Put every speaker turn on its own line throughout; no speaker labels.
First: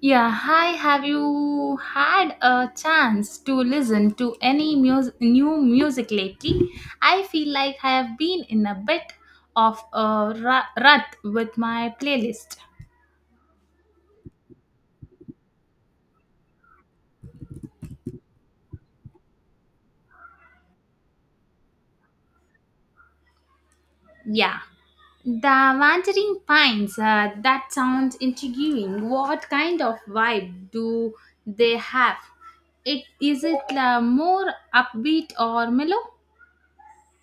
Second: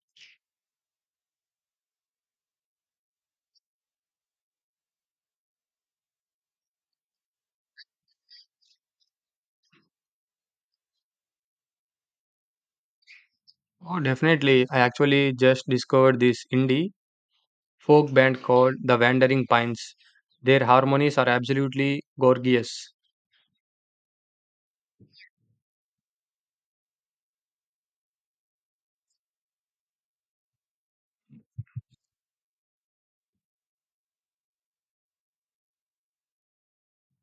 Yeah, hi. Have you had a chance to listen to any new music lately? I feel like I have been in a bit of a rut with my playlist.
Oh, definitely. I actually just discovered this indie folk band called The Wandering Pines. Their harmonies are absolutely gorgeous.
Yeah. The Wandering Pines, that sounds intriguing. What kind of vibe do they have? It is it more upbeat or mellow?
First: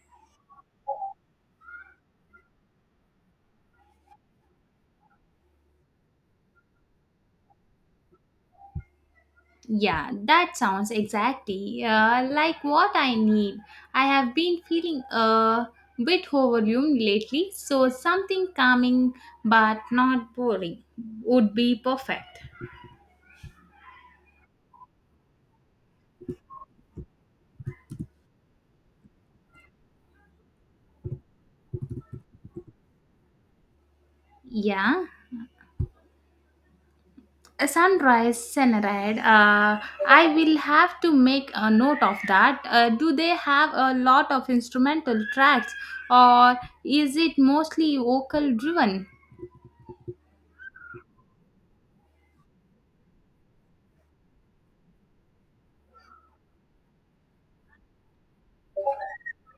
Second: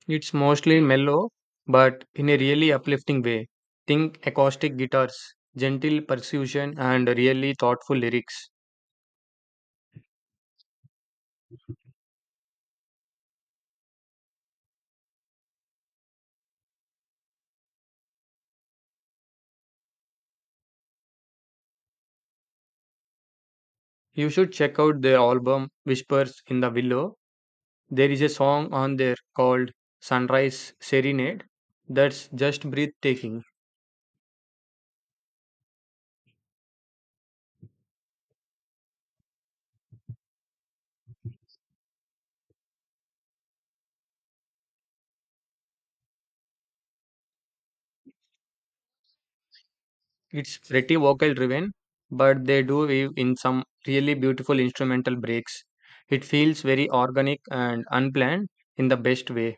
It's mostly mellow, but in a really uplifting way. Think acoustic guitars, gentle percussion, and really thoughtful lyrics.
Yeah, that sounds exactly like what I need. I have been feeling a bit overwhelmed lately, so something calming but not boring would be perfect.
You should check out their album Whispers in the Willow. There is a song on there called Sunrise Serenade that's just breathtaking.
Yeah, a sunrise serenade. I will have to make a note of that. Do they have a lot of instrumental tracks, or is it mostly vocal driven?
It's pretty vocal driven, but they do weave in some really beautiful instrumental breaks. It feels very organic and unplanned in the best way.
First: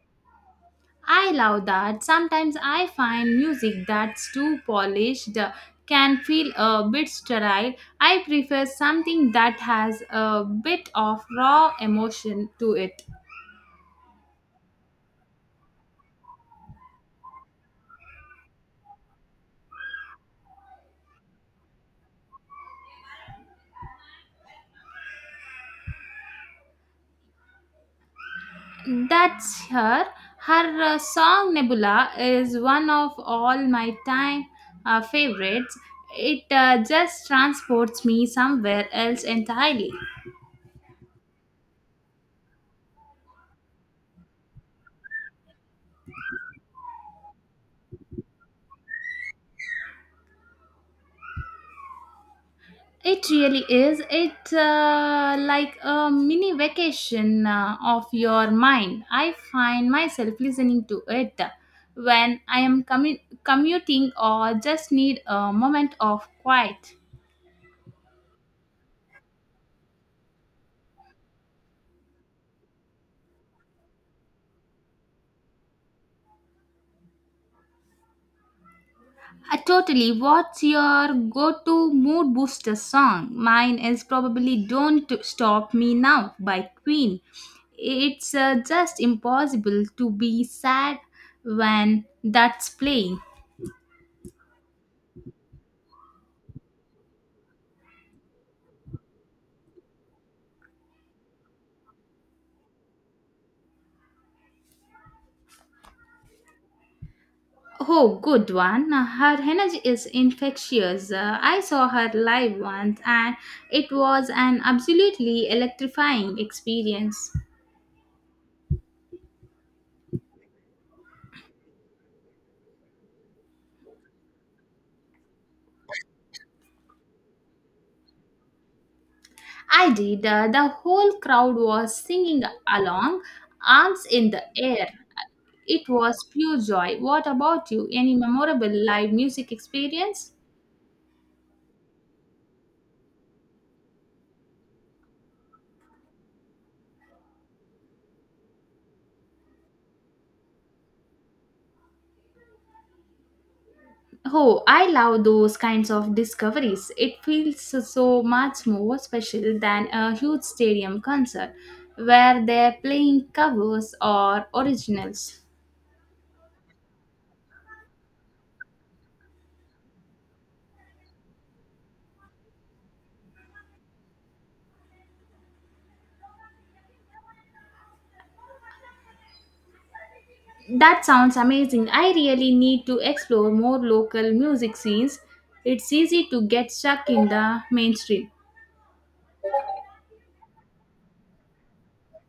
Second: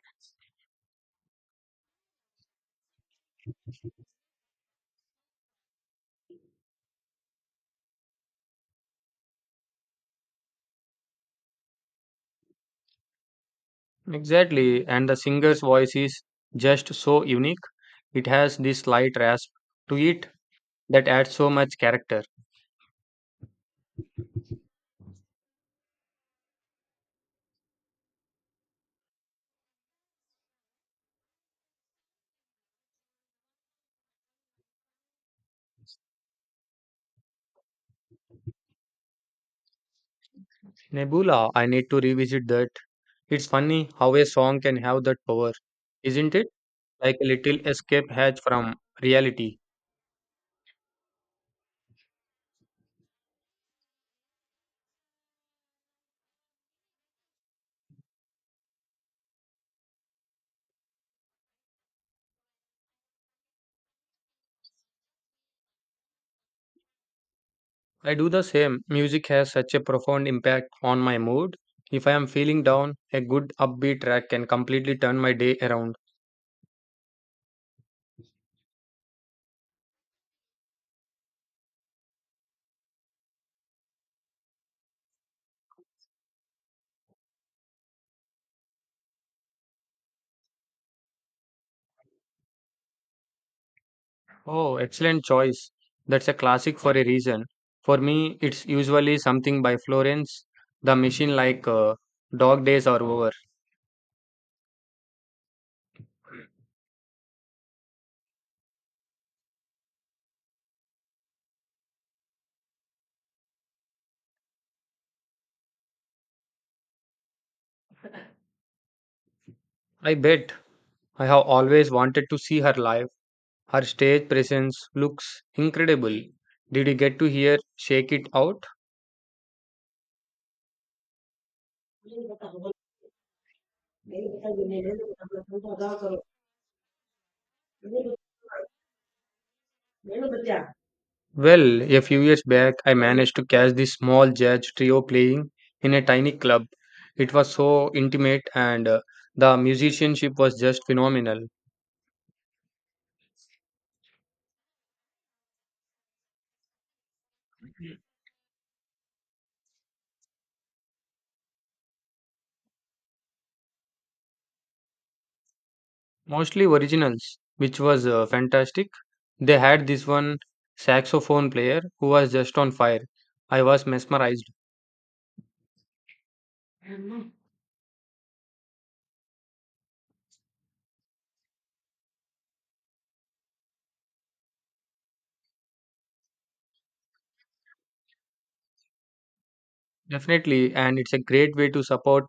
I love that. Sometimes I find music that's too polished can feel a bit sterile. I prefer something that has a bit of raw emotion to it.
Exactly, and the singer's voice is just so unique. It has this slight rasp to it that adds so much character.
That's her. Her song Nebula is one of all my time favorites. It just transports me somewhere else entirely.
Nebula, I need to revisit that. It's funny how a song can have that power, isn't it? Like a little escape hatch from reality.
It really is. It's like a mini vacation of your mind. I find myself listening to it when I am commuting or just need a moment of quiet.
I do the same. Music has such a profound impact on my mood. If I am feeling down, a good upbeat track can completely turn my day around.
Totally. What's your go to mood booster song? Mine is probably Don't Stop Me Now by Queen. It's just impossible to be sad when that's playing.
Oh, excellent choice. That's a classic for a reason. For me, it's usually something by Florence, The Machine like Dog Days Are Over.
Oh, good one. Her energy is infectious. I saw her live once and it was an absolutely electrifying experience.
I bet I have always wanted to see her live. Her stage presence looks incredible. Did you get to hear Shake It Out?
I did. The whole crowd was singing along, arms in the air. It was pure joy. What about you? Any memorable live music experience?
Well, a few years back, I managed to catch this small jazz trio playing in a tiny club. It was so intimate, and the musicianship was just phenomenal.
Oh, I love those kinds of discoveries. It feels so much more special than a huge stadium concert where they're playing covers or originals.
Mostly originals, which was fantastic. They had this one saxophone player who was just on fire. I was mesmerized.
That sounds amazing. I really need to explore more local music scenes. It's easy to get stuck in the mainstream.
Definitely, and it's a great way to support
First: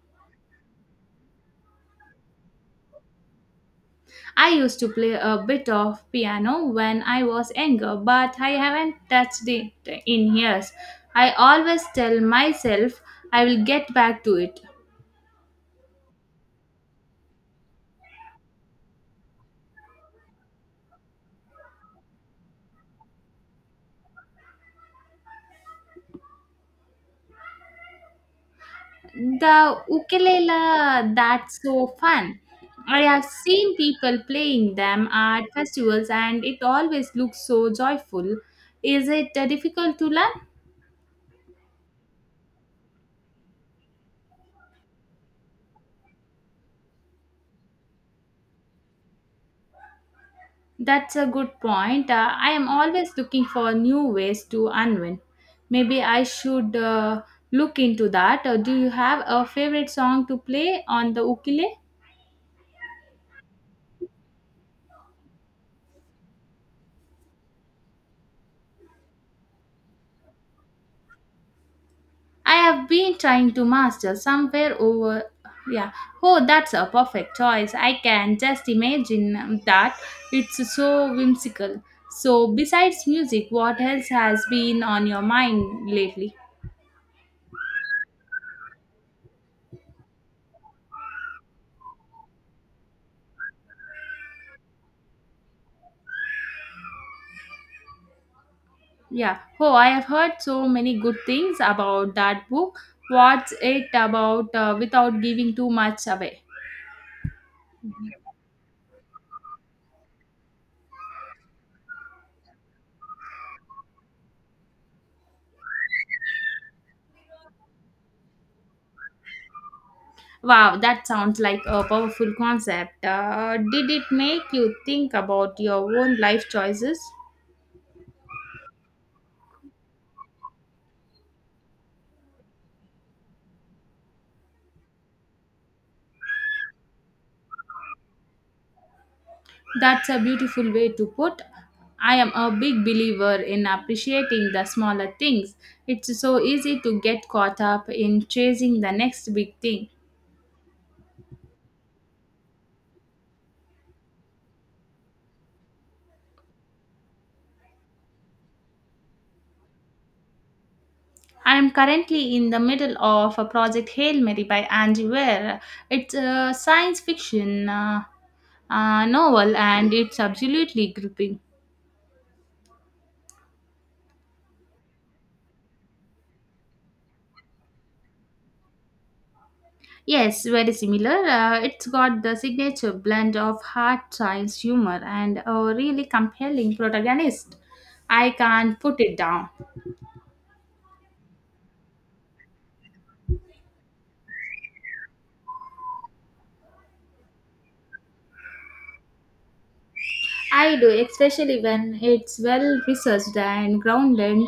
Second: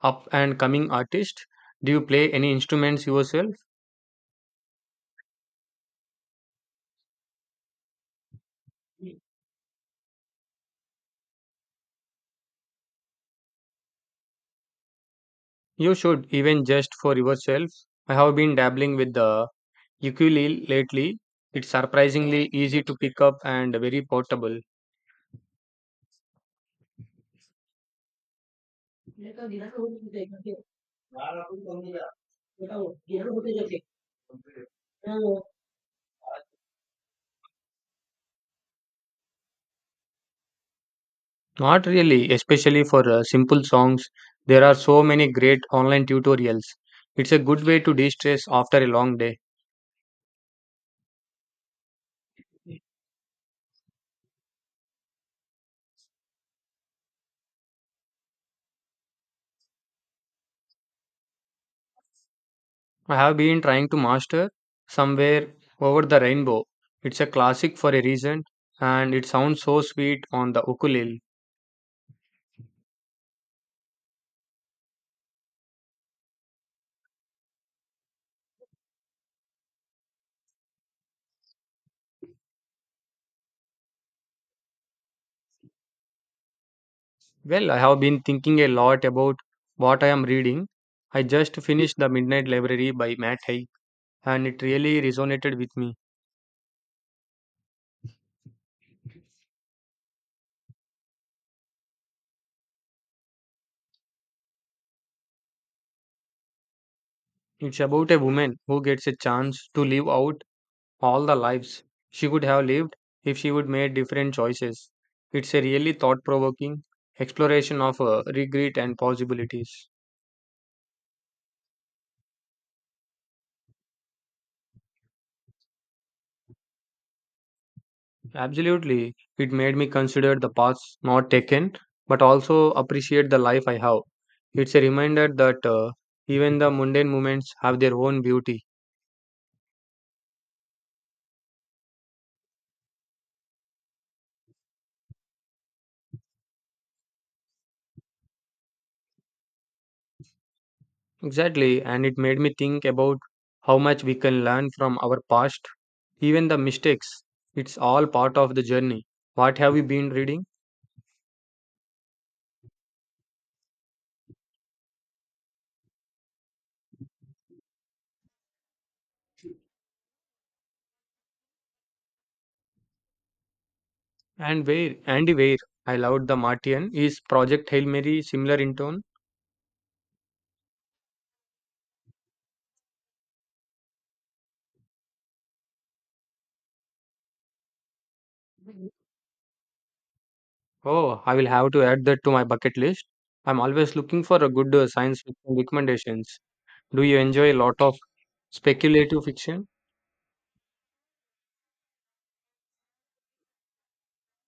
up and coming artists. Do you play any instruments yourself?
I used to play a bit of piano when I was younger, but I haven't touched it in years. I always tell myself I will get back to it.
You should, even just for yourself. I have been dabbling with the ukulele lately. It's surprisingly easy to pick up and very portable.
The ukulele, that's so fun. I have seen people playing them at festivals and it always looks so joyful. Is it difficult to learn?
Not really, especially for simple songs. There are so many great online tutorials. It's a good way to de stress after a long day.
That's a good point. I am always looking for new ways to unwind. Maybe I should look into that. Do you have a favorite song to play on the ukulele?
I have been trying to master Somewhere Over the Rainbow. It's a classic for a reason and it sounds so sweet on the ukulele.
I have been trying to master somewhere over. Yeah. Oh, that's a perfect choice. I can just imagine that. It's so whimsical. So, besides music, what else has been on your mind lately?
Well, I have been thinking a lot about what I am reading. I just finished The Midnight Library by Matt Haig. And it really resonated with me.
Yeah. Oh, I have heard so many good things about that book. What's it about without giving too much away?
It's about a woman who gets a chance to live out all the lives she could have lived if she would made different choices. It's a really thought provoking exploration of regret and possibilities.
Wow, that sounds like a powerful concept. Did it make you think about your own life choices?
Absolutely, it made me consider the paths not taken but also appreciate the life I have. It's a reminder that even the mundane moments have their own beauty.
That's a beautiful way to put. I am a big believer in appreciating the smaller things. It's so easy to get caught up in chasing the next big thing.
Exactly, and it made me think about how much we can learn from our past, even the mistakes. It's all part of the journey. What have you been reading?
I am currently in the middle of a project Hail Mary by Angie Ware. It's a science fiction novel and it's absolutely gripping.
And where? Andy Weir. I loved the Martian. Is Project Hail Mary similar in tone?
Yes, very similar. It's got the signature blend of hard science humor and a really compelling protagonist. I can't put it down.
Oh, I will have to add that to my bucket list. I'm always looking for a good science fiction recommendations. Do you enjoy a lot of speculative fiction?
I do, especially when it's well researched and grounded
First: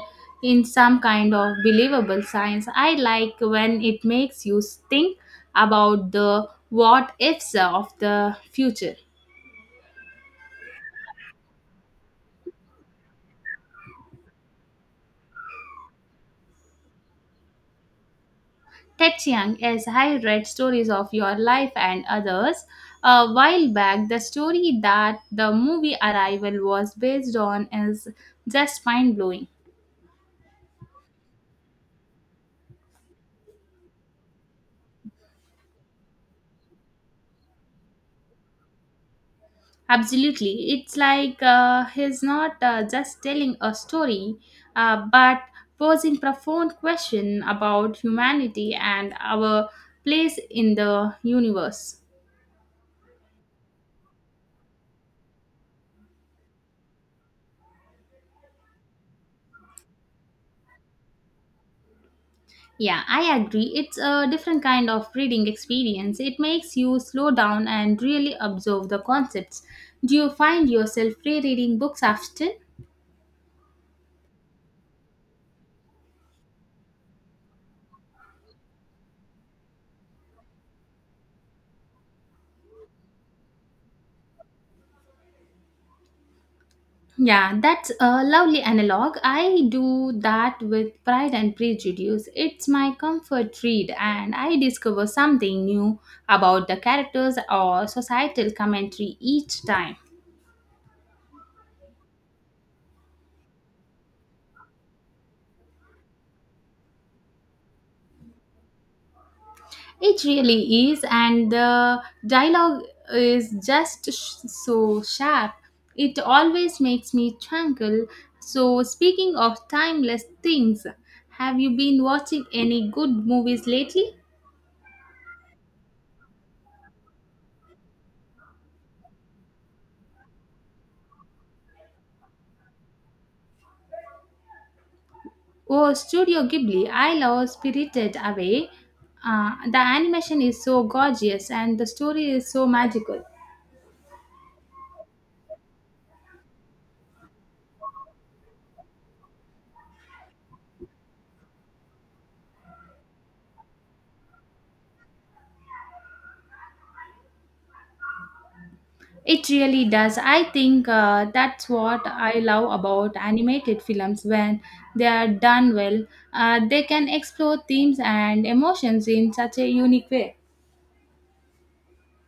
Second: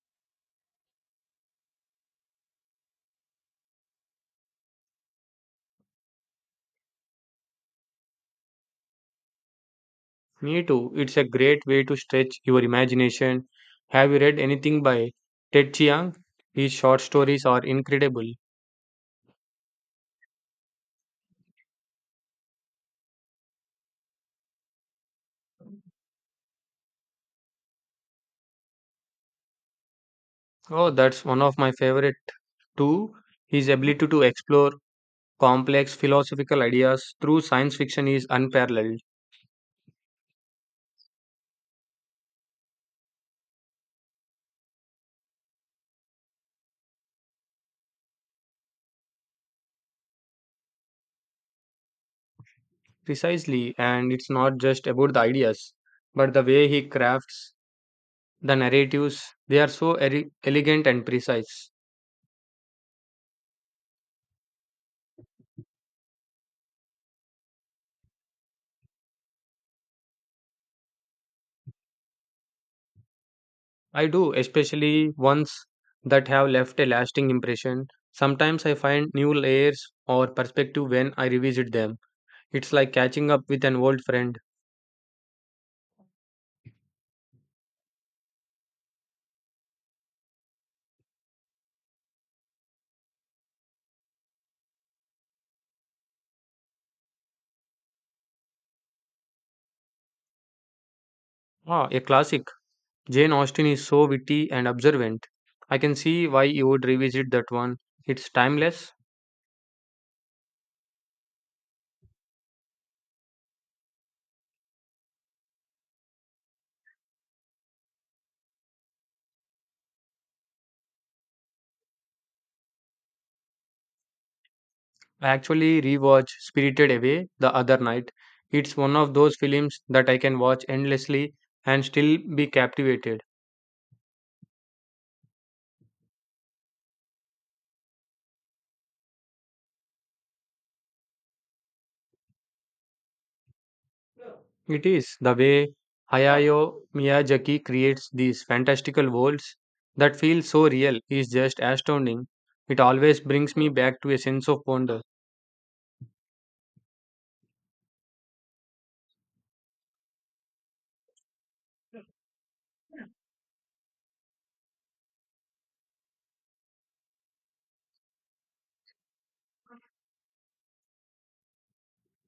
in some kind of believable science. I like when it makes you think about the what ifs of the future.
Me too. It's a great way to stretch your imagination. Have you read anything by Ted Chiang? His short stories are incredible.
Ted Chiang, yes, I read stories of your life and others. A while back, the story that the movie Arrival was based on is just mind blowing.
Oh, that's one of my favorite too. His ability to explore complex philosophical ideas through science fiction is unparalleled.
Absolutely. It's like he's not just telling a story, but posing profound question about humanity and our place in the universe.
Precisely, and it's not just about the ideas, but the way he crafts the narratives. They are so elegant and precise.
Yeah, I agree. It's a different kind of reading experience. It makes you slow down and really observe the concepts. Do you find yourself rereading books often?
I do, especially ones that have left a lasting impression. Sometimes I find new layers or perspective when I revisit them. It's like catching up with an old friend.
Yeah, that's a lovely analog. I do that with Pride and Prejudice. It's my comfort read, and I discover something new about the characters or societal commentary each time.
Ah, a classic. Jane Austen is so witty and observant. I can see why you would revisit that one. It's timeless.
It really is, and the dialogue is just so sharp. It always makes me twinkle. So, speaking of timeless things, have you been watching any good movies lately?
I actually rewatched Spirited Away the other night. It's one of those films that I can watch endlessly and still be captivated.
Oh, Studio Ghibli, I love Spirited Away. The animation is so gorgeous and the story is so magical.
It is the way Hayao Miyazaki creates these fantastical worlds that feel so real is just astounding. It always brings me back to a sense of wonder.
It really does. I think that's what I love about animated films when they are done well. They can explore themes and emotions in such a unique way.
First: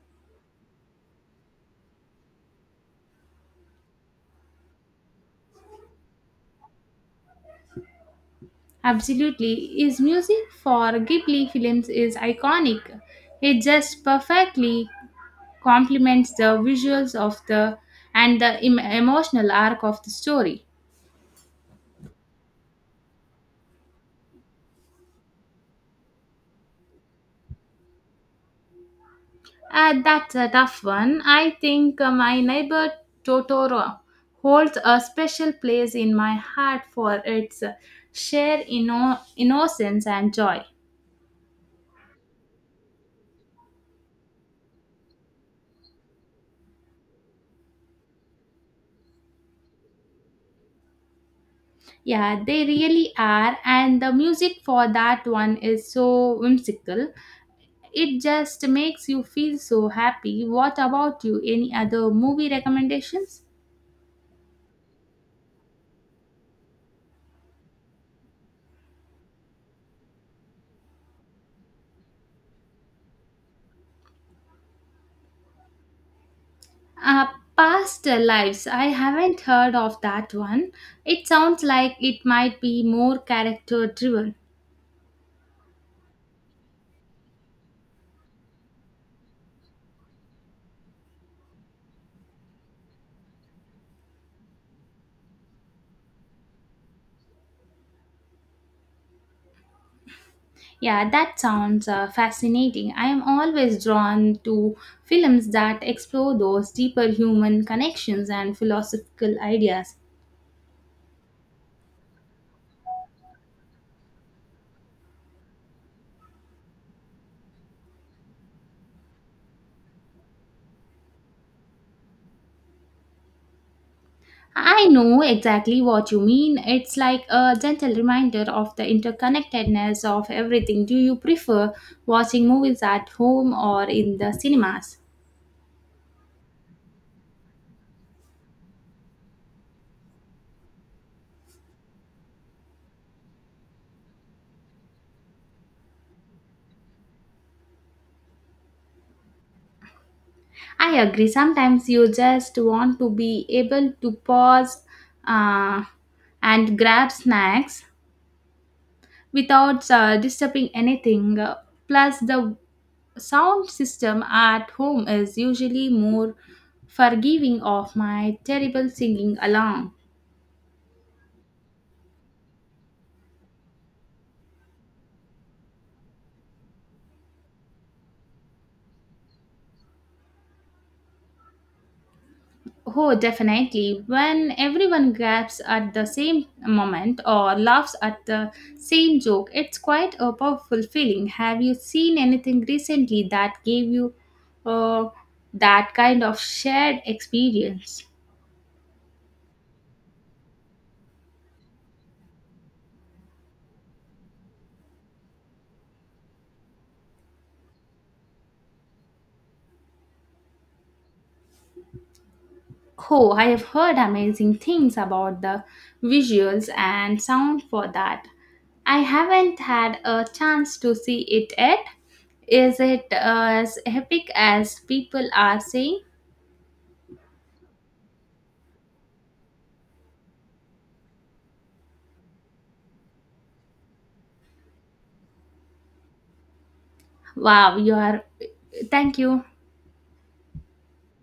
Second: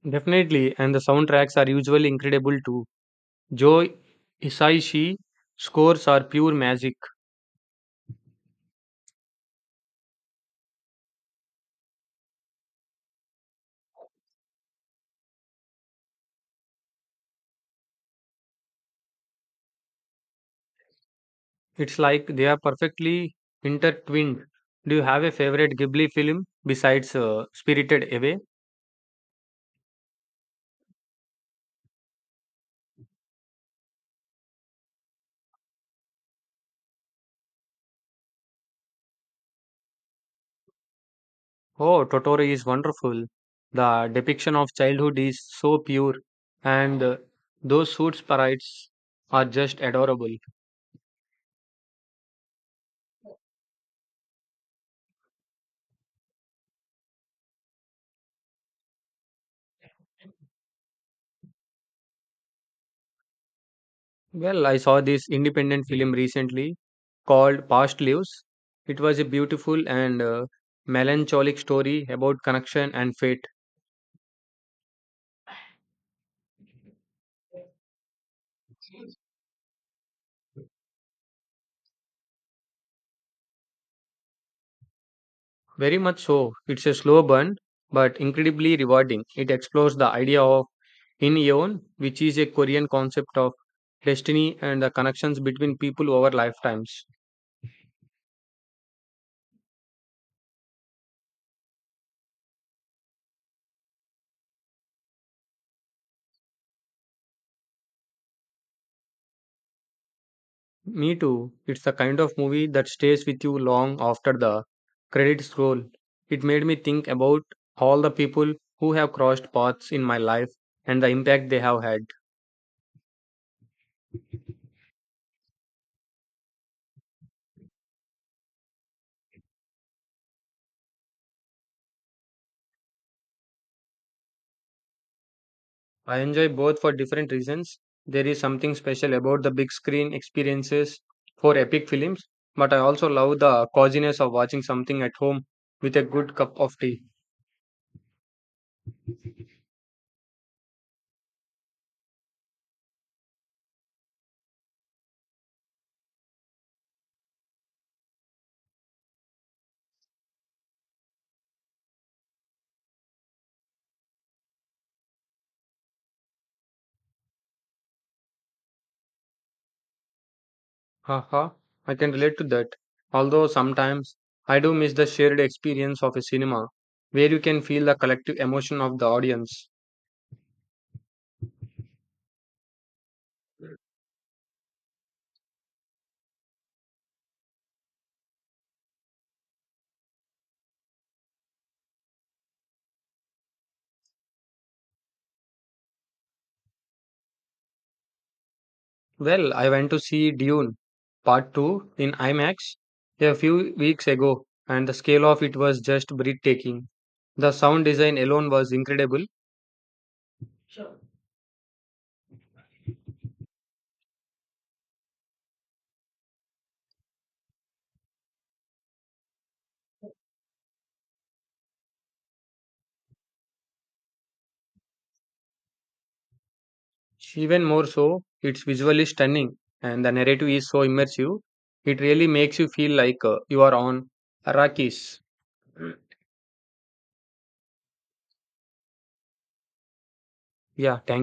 Definitely, and the soundtracks are usually incredible too. Joe Hisaishi scores are pure magic.
Absolutely. His music for Ghibli films is iconic. It just perfectly complements the visuals of the and the emotional arc of the story.
It's like they are perfectly intertwined. Do you have a favorite Ghibli film besides Spirited Away?
That's a tough one. I think my neighbor Totoro holds a special place in my heart for its sheer innocence and joy.
Oh, Totoro is wonderful. The depiction of childhood is so pure, and those suit sprites are just adorable.
Yeah, they really are, and the music for that one is so whimsical. It just makes you feel so happy. What about you? Any other movie recommendations?
Well, I saw this independent film recently called Past Lives. It was a beautiful and melancholic story about connection and fate.
Uh, Past Lives. I haven't heard of that one. It sounds like it might be more character driven.
Very much so. It's a slow burn, but incredibly rewarding. It explores the idea of in-eon, which is a Korean concept of destiny and the connections between people over lifetimes.
Yeah, that sounds fascinating. I am always drawn to films that explore those deeper human connections and philosophical ideas.
Me too. It's the kind of movie that stays with you long after the credits roll. It made me think about all the people who have crossed paths in my life and the impact they have had.
I know exactly what you mean. It's like a gentle reminder of the interconnectedness of everything. Do you prefer watching movies at home or in the cinemas?
I enjoy both for different reasons. There is something special about the big screen experiences for epic films, but I also love the coziness of watching something at home with a good cup of tea.
I agree. Sometimes you just want to be able to pause uh, and grab snacks without disturbing anything. Plus, the sound system at home is usually more forgiving of my terrible singing alarm.
Haha, I can relate to that. Although sometimes I do miss the shared experience of a cinema where you can feel the collective emotion of the audience.
Oh, definitely. When everyone gasps at the same moment or laughs at the same joke, it's quite a powerful feeling. Have you seen anything recently that gave you uh, that kind of shared experience?
Well, I went to see Dune Part 2 in IMAX a few weeks ago, and the scale of it was just breathtaking. The sound design alone was incredible.
Oh, I have heard amazing things about the visuals and sound for that. I haven't had a chance to see it yet. Is it as epic as people are saying?
Even more so, it's visually stunning, and the narrative is so immersive. It really makes you feel like you are on Arrakis.
Wow, you are. Thank you.
Yeah, thank